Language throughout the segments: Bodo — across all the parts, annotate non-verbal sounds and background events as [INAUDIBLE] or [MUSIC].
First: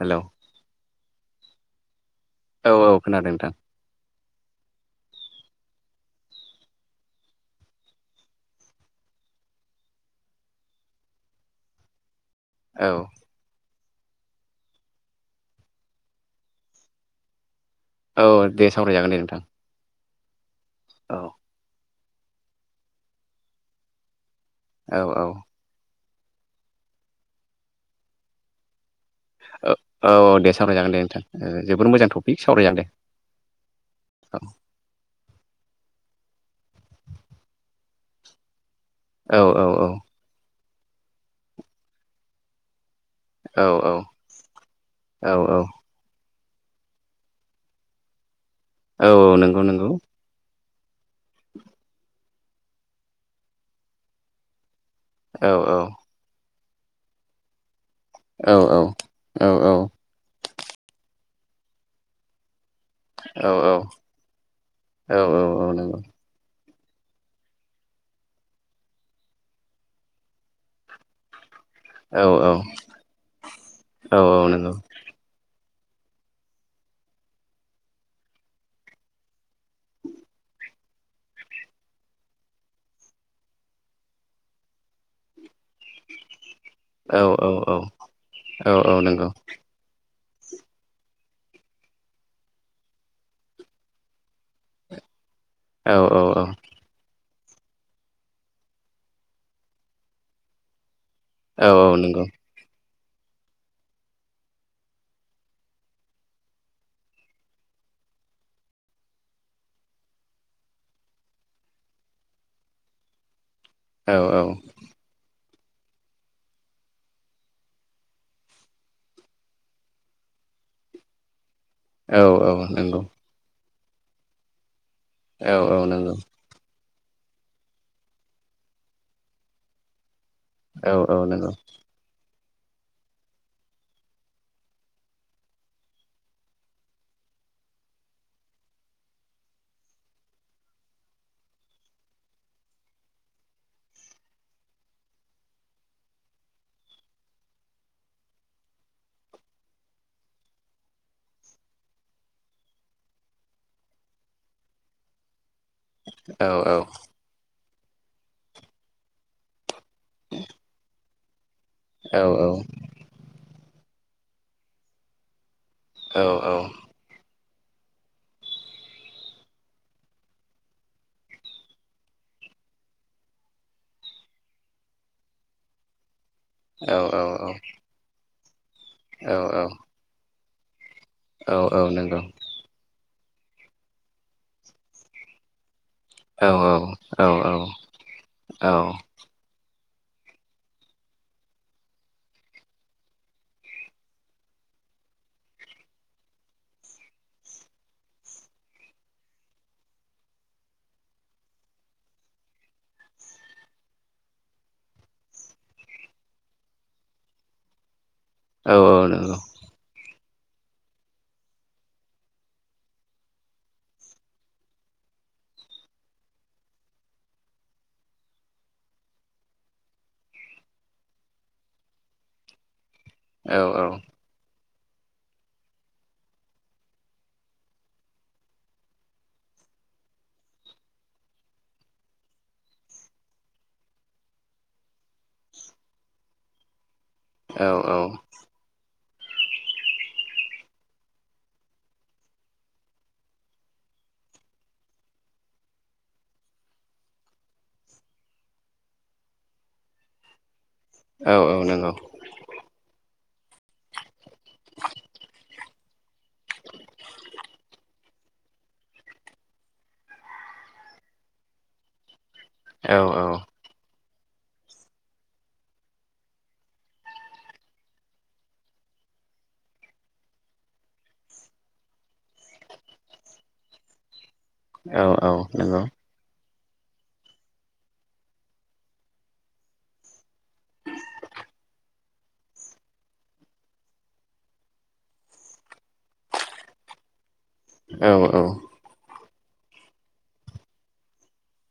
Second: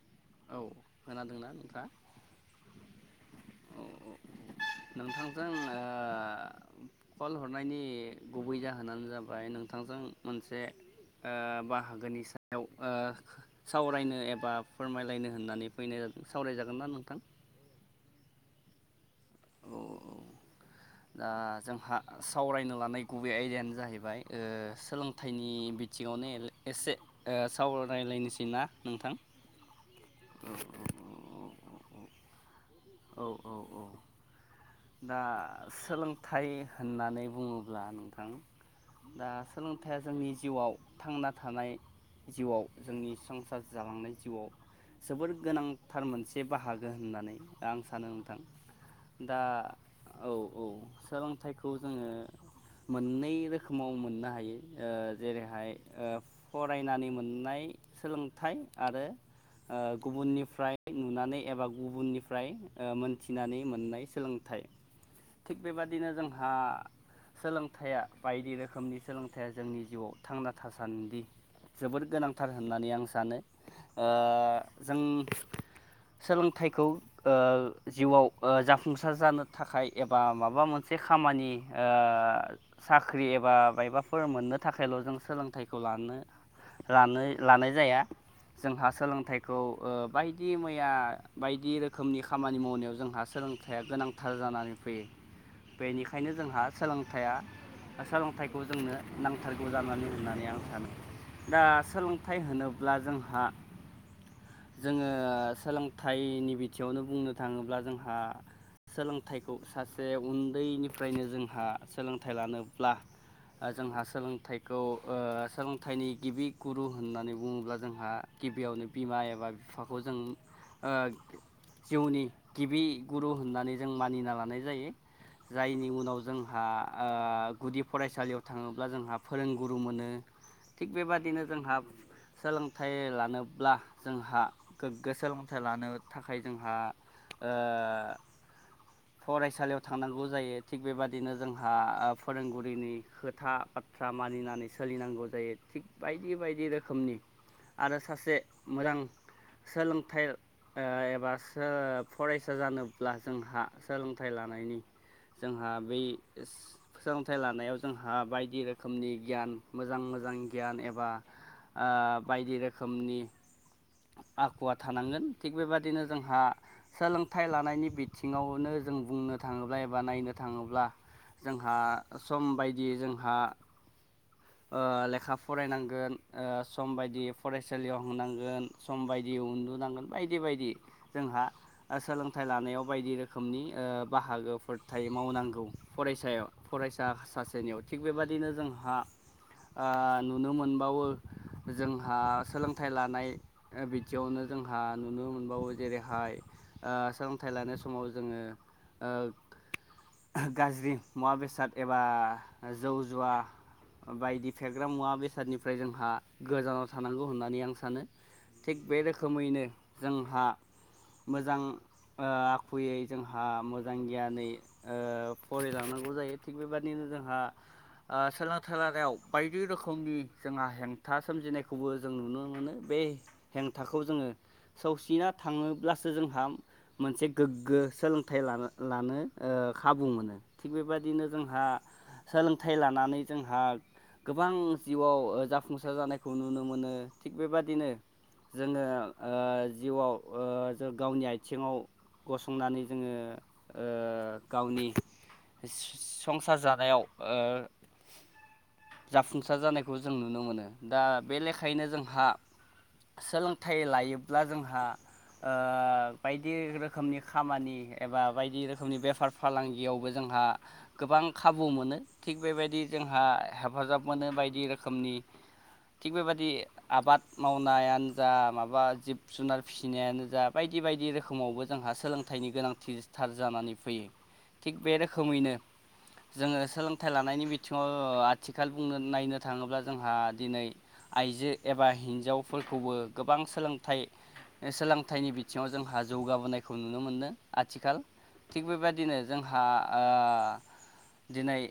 हेलौ औ खोनादोंना नोंथांङा? औ औ खोनादों नोंथां आ कल हरनायनि गुबै जाहोनानो जाबाय नोंथांजों मोनसे ओ बाहागोनि सायाव औ ओ सावरायनो एबा फोरमाय लायनो होननानै फैनाय सावरायजागोन ना नोंथां? औ दे सावरायजागोन दे नोंथां औ औ औ दा जोंहा सावरायनो लानाय गुबै आयदायानो जाहैबाय ओ औ औ सोलोंथाइनि बि थिंङावनो एल एसे ओ सावरायलायनोसै ना नोंथां? औ औ दे सावरायजागोन दे नोंथां जोबोद मोजां टपिक सावरायजागोन दे औ औ औ औ दा सोलोंथाइ होननानै बुंङोब्ला [UNINTELLIGIBLE] दा औ औ औ सोलोंथाइया जोंनि जिउआव थांना थानाय जिउआव जोंनि संसार औ जालांनाय जिउआव जोबोर औ औ गोनांथार मोनसे बाहागो होननानै आं सानो नोंथां औ औ दा नोंगौ नोंगौ औ औ सोलोंथाइखौ जोंङो मोननै रोखोमाव मोननो हायो ओ औ जेरैहाय औ ओ फरायनानै मोननाय सोलोंथाइ औ औ आरो औ औ ओ गुबुननिफ्राय नुनानै एबा गुबुननिफ्राय ओ मोनथिनानै मोननाय सोलोंथाइ औ औ थिग औ नंगौ बेबादिनो जोंहा सोलोंथाइया बायदि रोखोमनि सोलोंथाइया जोंनि जिउआव थांना थासान्दि जोबोद औ गोनांथार औ होननानै आं सानो ओ औ नंगौ जों सोलोंथाइखौ ओ जिउआव ओ जाफुंसार जानो थाखाय एबा माबा मोनसे खामानि ओ ओ साख्रि एबा मायबाफोर मोननो थाखायल' जों सोलोंथाइखौ लानो औ लानै औ लानाय जाया जोंहा औ नंगौ सोलोंथाइखौ ओ बाय बायदि मैया बायदि रोखोमनि खामानि मावनायाव जोंहा सोलोंथाइया गोनांथार जानानै फैयो औ बेनिखायनो जोंहा सोलोंथाइया सोलोंथाइखौ जोंनो नांथारगौ जानानै होननानै आं सानो दा औ औ नंगौ सोलोंथाइ होनोब्ला ब्ला जोंहा जोंङो सोलोंथाइनि बि थिंयावनो बुंनो थांङोब्ला जोंहा सोलोंथाइखौ सासे उन्दैनिफ्रायनो जोंहा सोलोंथाइ लानोब्ला ओ जोंहा औ नंगौ औ सोलोंथाइखौ ओ सोलोंथाइनि गिबि गुरु होननानै बुंङोब्ला जोंहा गिबियावनो बिमा एबा बिफाखौ जों ओ जिउनि गिबि गुरु होननानै जों मानिना लानाय जायो। औ जायनि नंगौ औ उनाव नंगौ जोंहा ओ गुदि फरायसालियाव थांङोब्ला जोंहा फोरोंगुरु मोनो थिग औ बेबादिनो जोंहा सोलोंथाइ लानोब्ला जोंहा गोग्गो सोलोंथाइ लानो थाखाय जोंहा ओ फरायसालियाव थांनांगौ जायो थिग बेबादिनो जोंहा फोरोंगुरिनि खोथा बाथ्रा मानिनानै सोलिनांगौ जायो थिग बायदि बायदि रोखोमनि आरो सासे मोजां सोलों ओ एबा सो फरायसा जानोब्ला जोंहा सोलोंथाइ लानायनि जोंहा बै औ औ सोलोंथाइ लानायाव जोंहा बायदि रोखोमनि गियान मोजां मोजां गियान एबा ओ औ बायदि औ रोखोमनि आखुवा थानांगोन थिग बेबादिनो जोंहा सोलों थाय लानायनि बिथिङावनो जों बुंनो थाङोब्ला एबा नायनो थाङोब्ला जोंहा सम बायदि जोंहा ओ लेखा फरायनांगोन ओ सम औ बायदि औ औ फरायसालियाव होनांगोन सम औ बायदि उन्दुनांगोन बायदि बायदि जोंहा औ औ ओ नंगौ सोलोंथाइ लानायाव बायदि रोखोम खोमनि ओ बाहागोफोर थायो मावनांगौ औ फरायसायाव फरायसा औ सासेनियाव थिग बेबादिनो औ जोंहा ओ नुनो मोनबावो जोंहा सोलोंथाइ लानाय बिदियावनो जोंहा नुनो मोनबावो जेरैहाय ओ सोलोंथाइ लानाय समाव जोङो ओ गाज्रि मुवा बेसाद एबा जौ जुवा बायदि फेग्रा मुवा बेसादनिफ्राय जोंहा गोजानाव थानांगौ होननानै आं सानो औ थिग औ बे नंगौ रोखोमैनो जोंहा मोजां ओ आखुयै जोंहा मोजां गियानै ओ फरायलांनांगौ जायो थिग बेबादिनो जोंहा ओ सोलों थेलारायाव बायदि रोखोमनि जोंहा हेंथा सोमजिनायखौबो जों नुनो मोनो बे औ हेंथाखौ जोङो सौसिना थाङोब्लासो जोंहा मोनसे गोग्गो सोलोंथाइ लानो लानो ओ खाबु मोनो थिग बेबायदिनो जोंहा सोलोंथाइ लानानै जोंहा गोबां जिउआव जाफुंसार जानायखौ नुनो मोनो थिग औ बेबादिनो जोङो ओ जिउआव ओ ज गावनि आथिङाव गसंनानै जोङो ओ गावनि सिस संसार जानायाव ओ जाफुंसार जानायखौ जों नुनो मोनो दा औ बे औ नंगौ औ लेखायैनो नंगौ जोंहा सोलोंथाइ लायो ब्ला जोंहा ओ बायदि रोखोमनि खामानि एबा बायदि रोखोमनि बेफार फालांगियावबो जोंहा गोबा गोबां खाबु मोनो थिग बेबायदि औ जोंहा हेफाजाब मोनो बायदि रोखोमनि थिग बेबायादि आबाद मावनायानो जा माबा जिब जुनार फिसिनायानो जा बायदि बायदि बायदि रोखोमावबो जोंहा सोलोंथाइनि गोनांथिथार जानानै फैयो थिग बे औ औ रोखोमैनो जोङो सोलोंथाइ लानायनि बिथ थिङाव आथिखाल बुंनो नायनो थाङोब्ला जोंहा दिनै आइजो एबा हिनजावफोर खौबो गोबां सोलोंथाइ सोलोंथाइनि बिथिङाव जोंहा जौगाबोनायखौ नुनो मोनदों आथिखाल थिग बेबायदिनो जोंहा ओ दिनै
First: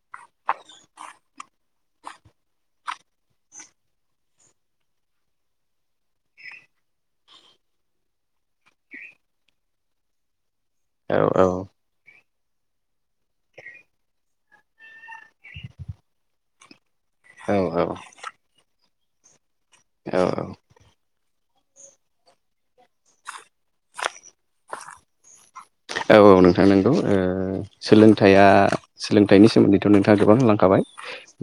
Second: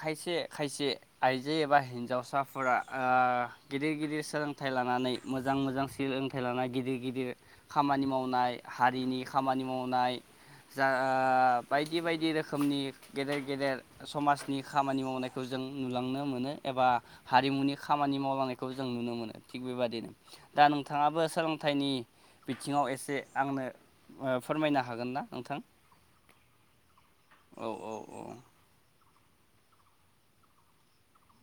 खायसे खायसे आइजो एबा हिन्जावसाफोरा ओ गिदिर गिदिर सोलोंथाइ लानानै मोजां मोजां सोलोंथाइ लानाय गिदिर गिदिर खामानि मावनाय हारिनि खामानि मा मावनाय जा ओ बायदि बायदि रोखोमनि गेदेर गेदेर समाज नि खामानि मावनायखौ जों नुलांनो मोनो एबा हारिमुनि खामानि मावलांनायखौ जों नुनो मोनो थिग बेबायदिनो औ दा नोंथाङाबो सोलोंथाइनि बिथिङाव एसे आंनो फोरमायनो हागोन ना नोंथां? औ औ नोंथां नंगौ ओ औ औ औ सोलोंथाइया सोलोंथाइनि सोमोन्दैथ नोंथाङा गोबां लांखाबाय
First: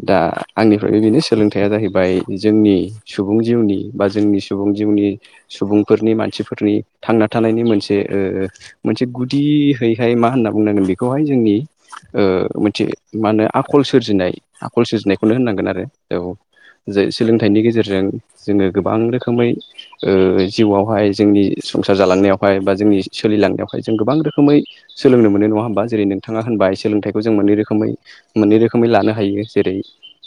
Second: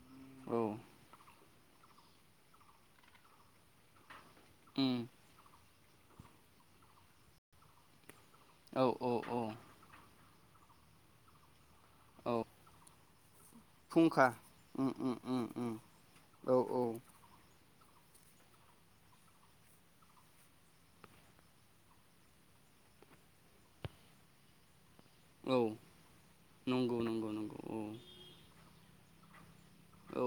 दा औ आंनिफ्रायबो बेनो सोलोंथाइ हया जाहैबाय जोंनि सुबुं जिउनि बा जोंनि सुबुं उम जिउनि सुबुं फोरनि मानसिफोरनि थांना थानायनि मोनसे ओ औ मोनसे औ औ गुदियैहाय मा होनना बुंनांगोन बेखौहाय जोंनि ओ औ मोनसे मा होनो आखल फुंखा सोरजिनाय आखल उम उम सोरजिनायखौनो उम होननांगोन उम आरो औ जे सोलोंथाइनि गेजेरजों जों जोंङो गोबां रोखोमै ओ जिउआवहाय जोंनि संसार जालांनायावहाय बा जों जोंनि सोलिलांनायावहाय जों गोबां रोखोमै सोलोंनो मोनो नङा औ होमबा जेरै नोंथाङा होनबाय नंगौ सोलोंथाइखौ नंगौ जों मोननै नंगौ रोखोमै औ मोननै रोखोमै लानो हायो। जेरै औ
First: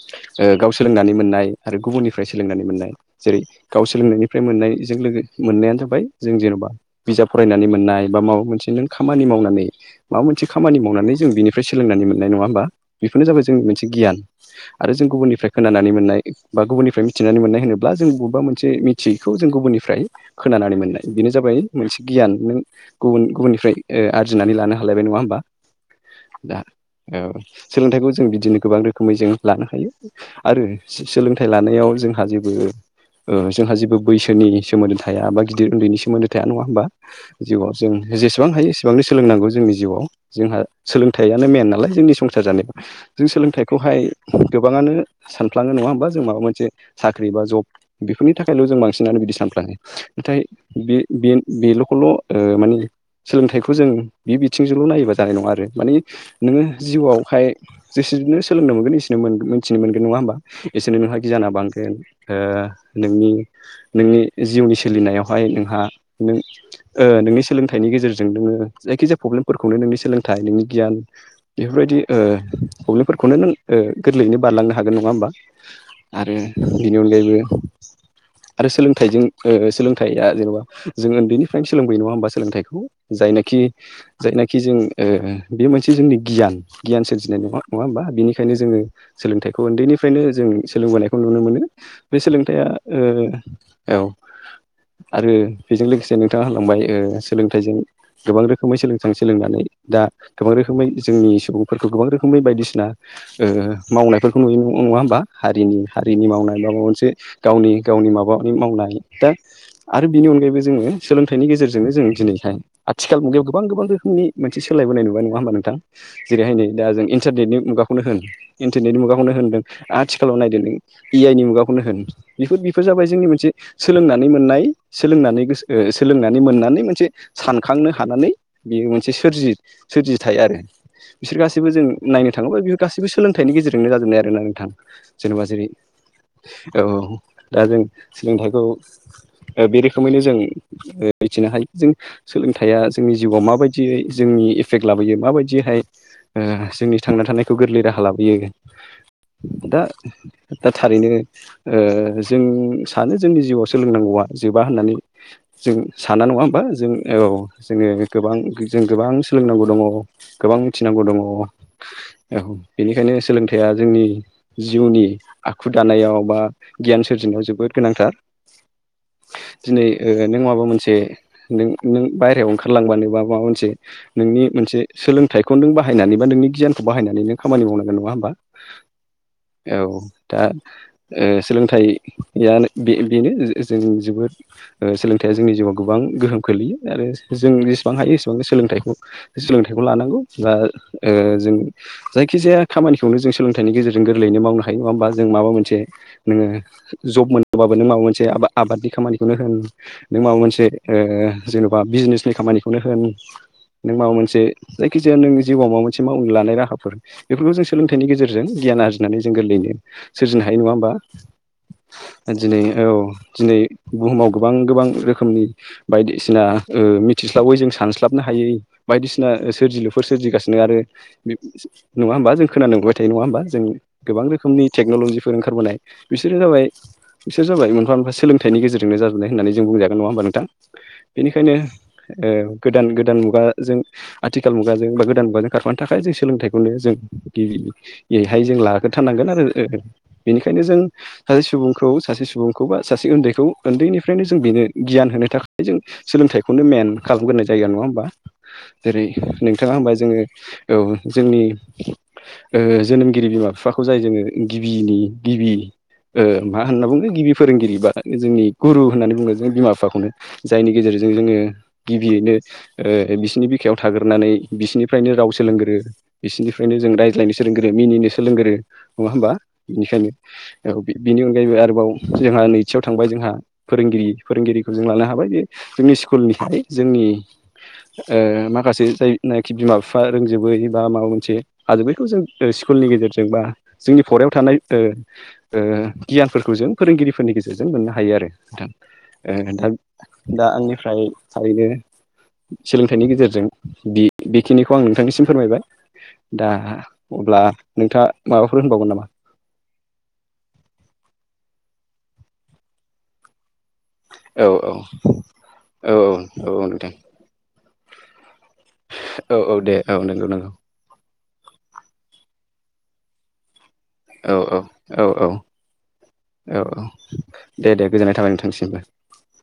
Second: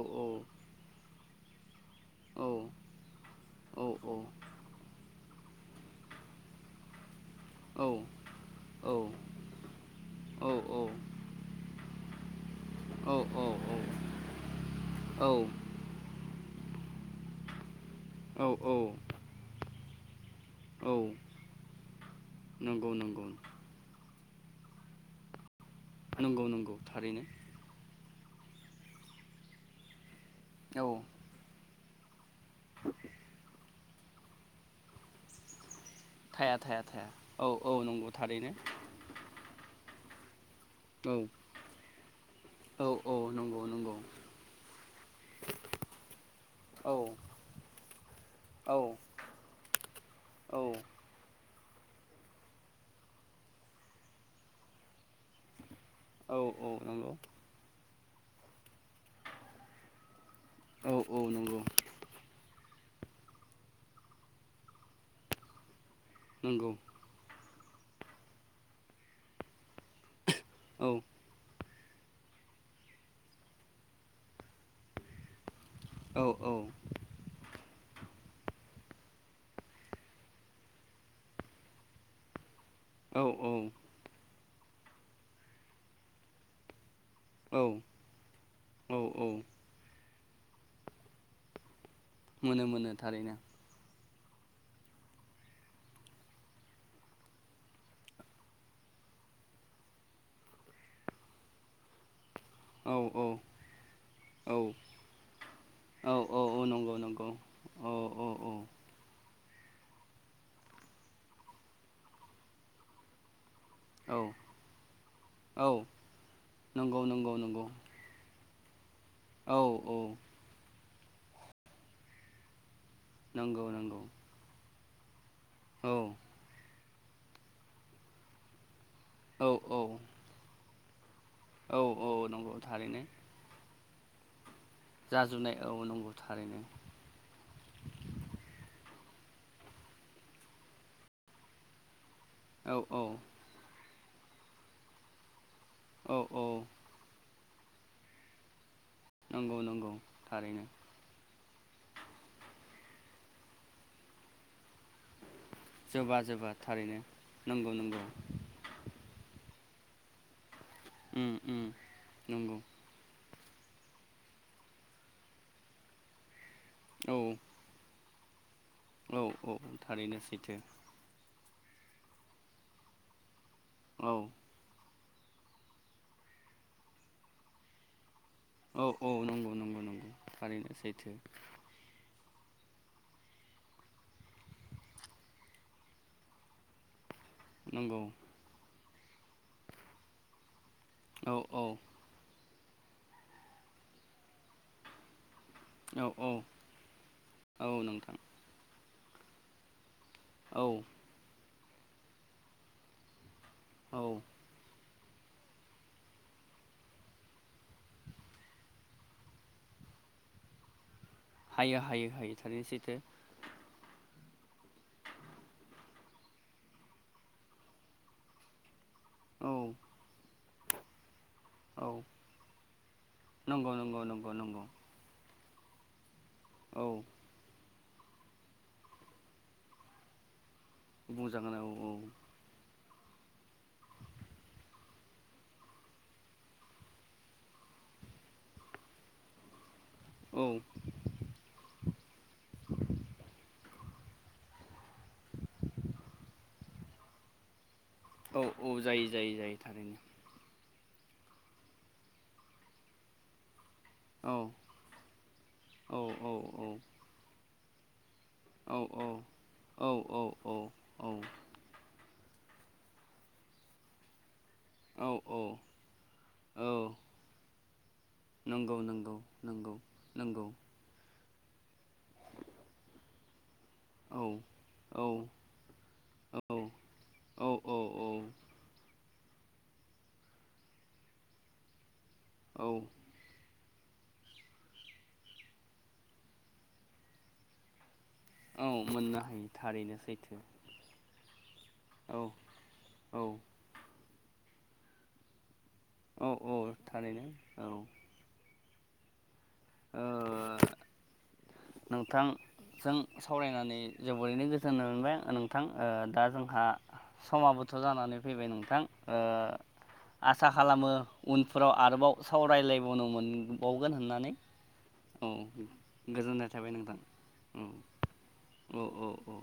गाव सोलोंनानै मोननाय आरो गुबुननिफ्राय औ सोलोंनानै मोननाय जेरै गाव औ सोलोंनायनिफ्राय मोननायजों लोगो मोननायानो जाबाय जों जेन'बा बिजाब फरायनानै औ मोननाय बा माबा मोनसे नों औ खामानि मावनानै मा मोनसे औ खामानि मावनानै जों बिनिफ्राय सोलोंनानै मोननाय नङा हब बेखौ जा जाबाय जों मोनसे गियान आरो जों गुबुननिफ्राय खोनानानै मोननाय बा गुबुननिनानै मोननाय होनो जों बबेबा औ मोनसे मिथियैखौ जों गुबुननिफ्राय खोनानानै औ मोननाय बेनो जाबाय मोनसे गियान न नंगौ नंगौ गुबनिफ्राय आरजिनानै लानो हालायबाय नङा हबा नंगौ दा नंगौ थारैनो सोलोंथखौ जों बिदिनो गोबां रोखोमै जों लानो हायो आरो औ सोलोंथाइ लानायाव जों ओ जोंहा जेबो बैसोनि सोमोनदै थया बा गिदिर उन्दैनि सोमोन्दो थाया नङा होमबा थाया औ जिउआव औ जों नंगौ जेसेबां थारैनो हायो एसेबांनो सोलोंनांगौ जोंनि जिउआव जोंहा औ सोलोंथाइयानो मेन नालाय जोंनि संसार जानायाव औ औ जों नंगौ नंगौ सोलोंथाइखौहाय गोबाङानो सानफ्लाङो नङा होमबा जों माबा मोनसे औ साख्रि बा जब बेफोरनि थाखायल' औ जों बांसिनानो बिदि सानफ्लाङो औ बे [UNINTELLIGIBLE] बेल'खौल' ओ माने सोलोंथाइखौ जों बे बिथिंजोंल' नायोबा जानाय नङा आरो। मानि नोंङो औ नंगौ जिउआवहाय जेसेबनो सोलोंनो मोनगोन एसेनो मोनथिनो मोनगोन नङा होमबा औ एसनो नोंहा औ गियाना नंगौ बांगोन ओ नोंनि नोंनि जिउनि सोलिनायावहाय नोंहा नों नंगौ ओ नोंनि सोलोंथाइनि गेजेरजों नोंङो जायखिजाया प्रब्लेमफोरखौनो नोंनि सोलोंथाइ नोंनि औ गियान बेफोरबायदि ओ प्रब्लेमफोरखौनो नों ओ गोरलैयैनो बारलांनो हागोन नङा होमबा। औ आरो बेनि अनगायैबो आरो सोलोंथाइजों सोलोंथाइया जेन'बा जों उन्दैनिफ्रायनो सोलोंबोयो नङा होमबा सोलोंथाइखौ औ जायनाखि जायनाखि जों ओ बे मोनसे जोंनि गियान। गियान सोरजिनाय नङा नङा औ होमबा बिनिखायनो जोंङो औ औ सोलोंथाइखौ उन्दैनिफ्रायनो जों सोलोंबोनायखौ नुनो मोनो। बे मोनो मोनो थारैनो सोलोंथायाइया ओ औ आरो बेजों लोगोसेनो बिथा होलांबाय सोलोंथाइजों गोबां रोखोमै सोलों सोलोंनानै दा गोबां रोखोमै जोंनि सुबुंफोरखौ गोबां रो खुमै बायदिसिना औ ओ मावनायफोरखौ औ नुयो नङा होमबा हारिनि हारिनि औ मावनाय औ बा माबा नंगौ मोनसे। नंगौ गावनि औ गावनि औ औ माबानि मावनाय दा आरो बिनि अनगायैबो जोंङो सोलोंथाइनि गेजेरजोंनो जों दिनैहाय आथिखाल मुगायाव गोबां गोबां औ रोखोमनि मोनसे सोलायबोनाय नुबाय नङा होमबा नोंथां औ जेरैहाय नै दा नंगौ जों नंगौ इन्टारनेटनि नंगौ मुगाखौनो होन। नायनि मुगाखौनो औ होनदों औ आथिखालाव नायदों इ आइनि मुगाखौनो होनदों बेफोर बेफोर जाबाय जोंनि मोनसे नंगौ नंगौ सोलोंनानै मोननाय सोलोंनानैस औ सोलोंनानै मोननानै मोनसे सानखांनो हानानै बेयो मोनसे औ सोरजि औ सोरजिथाय आरो बिसोर गासैबो औ जों औ नायनो नंगौ थाङोबा बेफोर थारैनो गासैबो सोलोंथाइनि गेजेरनो जाजोबनाय आरोना नोंथां। जेनेबा जाजुनाय जेरै औ नंगौ थारैनो औ दा जों सोलोंथाइखौ ओ बे रोखोमैनो जों मिथिनो हायो जों औ सोलोंथाइया औ जोंनि जिउआव माबायदियै जोंनि एफेक्ट लाबोयो माबायदि बिदिहाय औ ओ औ जोंनि थांना थानायखौ गोरलै राहा लाबोयो। नंगौ दा नंगौ दा थारैनो ओ जों सानो जोंनि जिउआव सोलोंनांगौआ जोबा होननानै। जों जोबा साना नङा जोबा होमबा जों थारैनो औ नंगौ जोंङो नंगौ गोबां जों गोबां सोलोंनांगौ दङ। गोबां मिथिनांगौ दङ उम औ उम नंगौ बेनिखायनो सोलों थाइया जोंनि जिउनि आखु दानायाव बा गियान औ सोरजिनायाव जोबोद गोनांथार। औ औ थारै ओ नों माबा मोनसे नों नों बायरायाव ओंखारलांबानो बा माबा मोनसे औ नोंनि मोनसे सोलोंथाइखौ नों बाहायनानै बा नोंनि गियानखौ बाहायनानै नों खामानि मावनांगोन नङा होमबा? औ औ नंगौ नंगौ औ नंगौ दा थारैनो सैथो ओ सोलोंथाइ यानो बे-बेनो जों जोबोद ओ सोलोंथाइया जोंनि जिउआव गोबां गोहोम खोलैयो आरो जों जेसेबां नंगौ हायो एसेबां सोलोंथाइखौ सोलोंथाइखौ लानांगौ बा ओ औ जों औ जायखिजाया खामानिखौनो जों सोलोंथाइनि गेजेरजों गोरलैयैनो मावनो हायो नङा होमबा? जों माबा मोनसे औ औ नोङो जब मोनोबाबो औ नों माबा नोंथां मोनसे आबा आबादनि खामानिखौनो होन नों माबा मोनसे औ ओ जेन'बा बिजनेसनि खामानिखौनो होन नों माबा औ मोनसे जायखिजाया नों जिउआव माबा मोनसे मावनो लानाय राहाफोर बेफोरखौ जों सोलोंथाइनि गेजेरजों गियान आरजिनानै जों गोरलैनो सोरजिनो हायो नङा होमबा हायो हायो हायो दिनै थारैनो औ सैथो दिनै बुहुमाव गोबां गोबां रोखोमनि बायदिसिना ओ मिथिस्लाबै जों सानस्लाबनो हायै बायदिसिना औ सोरजिलुफोर सोरजिगासिनो आरो नों सि सि औ नङा होमबा जों खोनानो मोनबाय थायो नङा होमबा जों नंगौ नंगौ गोबां नंगौ नंगौ रोखोमनि टेक्न'लजिफोर ओं खारबोनाय बिसोर जाबाय औ बिसोर जाबाय मोनफा मोनफा सोलोंथाइनि गेजेरजोंनो जा नाय होननानै जों बुंजागोन नङा होमबा नोंथां बेनिखायनो बुंजागोन औ ओ गोदान गोदान मुगाजों आथिखाल मुगाजों बा गोदान मुगाजों खारफानो थाखाय जों सोलोंथाइखौनो जों गिबि बेहाय जों लाग्रोथारनांगोन आरो ओ ओ औ बेनिखायनो जों सासे सुबुंखौ सासे सुबुंखौ बा सासे ओन्दैखौ ओन्दैनि फ्रायनो जों बेनो गियान होनो थाखाय जों सोलोंथाइखौनो मेन खालामग्रोनाय जायो नङा होम बा औ औ जेरै जायो जायो जायो नोंथाङा होमबा थारैनो जोङो औ जोंनि ओ जोनोमगिरि बिमा फिफा खौ जाय जोङो औ गिबिनि गिबि औ ओ औ मा औ होनना बुङो गिबि फोरोंगिरिबा जों औ गुरु औ होननानै बुङो जों बिमा औ बिफाखौनो जायनि गेजेरजों औ जोङो गिबियैनो ओ बिसिनि बिखायाव थाग्रोनानै बिसिनिफ्रायनो औ राव औ सोलोंगोरो बिसिनिफ्रायनो जों औ रायज्लायनो सोलोंगोरो मिनिनो सोलोंगोरो नंगौ नङा नंगौ होमबा? नंगौ बिनिखायनो नंगौ औ बिनि अनगायैबो आरोबाव जोंहा नैथियाव थांबाय जोंहा फोरोंगिरि औ फोरोंगिरिखौ जों औ लानो हाबाय बे जोंनि औ स्कुलनिफ्राय जोंनि औ ओ औ माखासे जाय नाखि बिमा फिफा रोंजोबे बा माबा मोनसे हाजोबैखौ जों ओ औ स्कुलनि गेजेरजों बा जोंनि फरायाव थानाय ओ ओ गियानफोरखौ जों फोरोंगिरिफोरनि गेजेरजों मोननो हायो आरो। नोंथां औ मोननो ओ हायो नोंथां थारैनो सैथो दा आंनिफ्राय थारैनो औ सोलोंथाइनि औ गेजेरजों बि-बि खिनिखौ आं नोंथांनिसिम फोरमायबाय औ दा औ थारैनो अब्ला नोंथाङा माबा फोर होनबावगोन नामा? ओ नोंथां जों सावरायनानै जोबोरैनो औ औ गोजोननाय मोनबाय ओ नोंथां औ औ दा औ जोंहा औ नोंथां समाबोथ' जानानै फैबाय नोंथां ओ औ औ दे औ नंगौ आसा नंगौ खालामो उनफोराव आरोबाव सावरायलायबावनो मोन बावगोन होननानै औ गोजोननाय औ थाबाय औ नोंथां औ दे दे गोजोननाय थाबाय औ नोंथांनिसिमबो। औ औ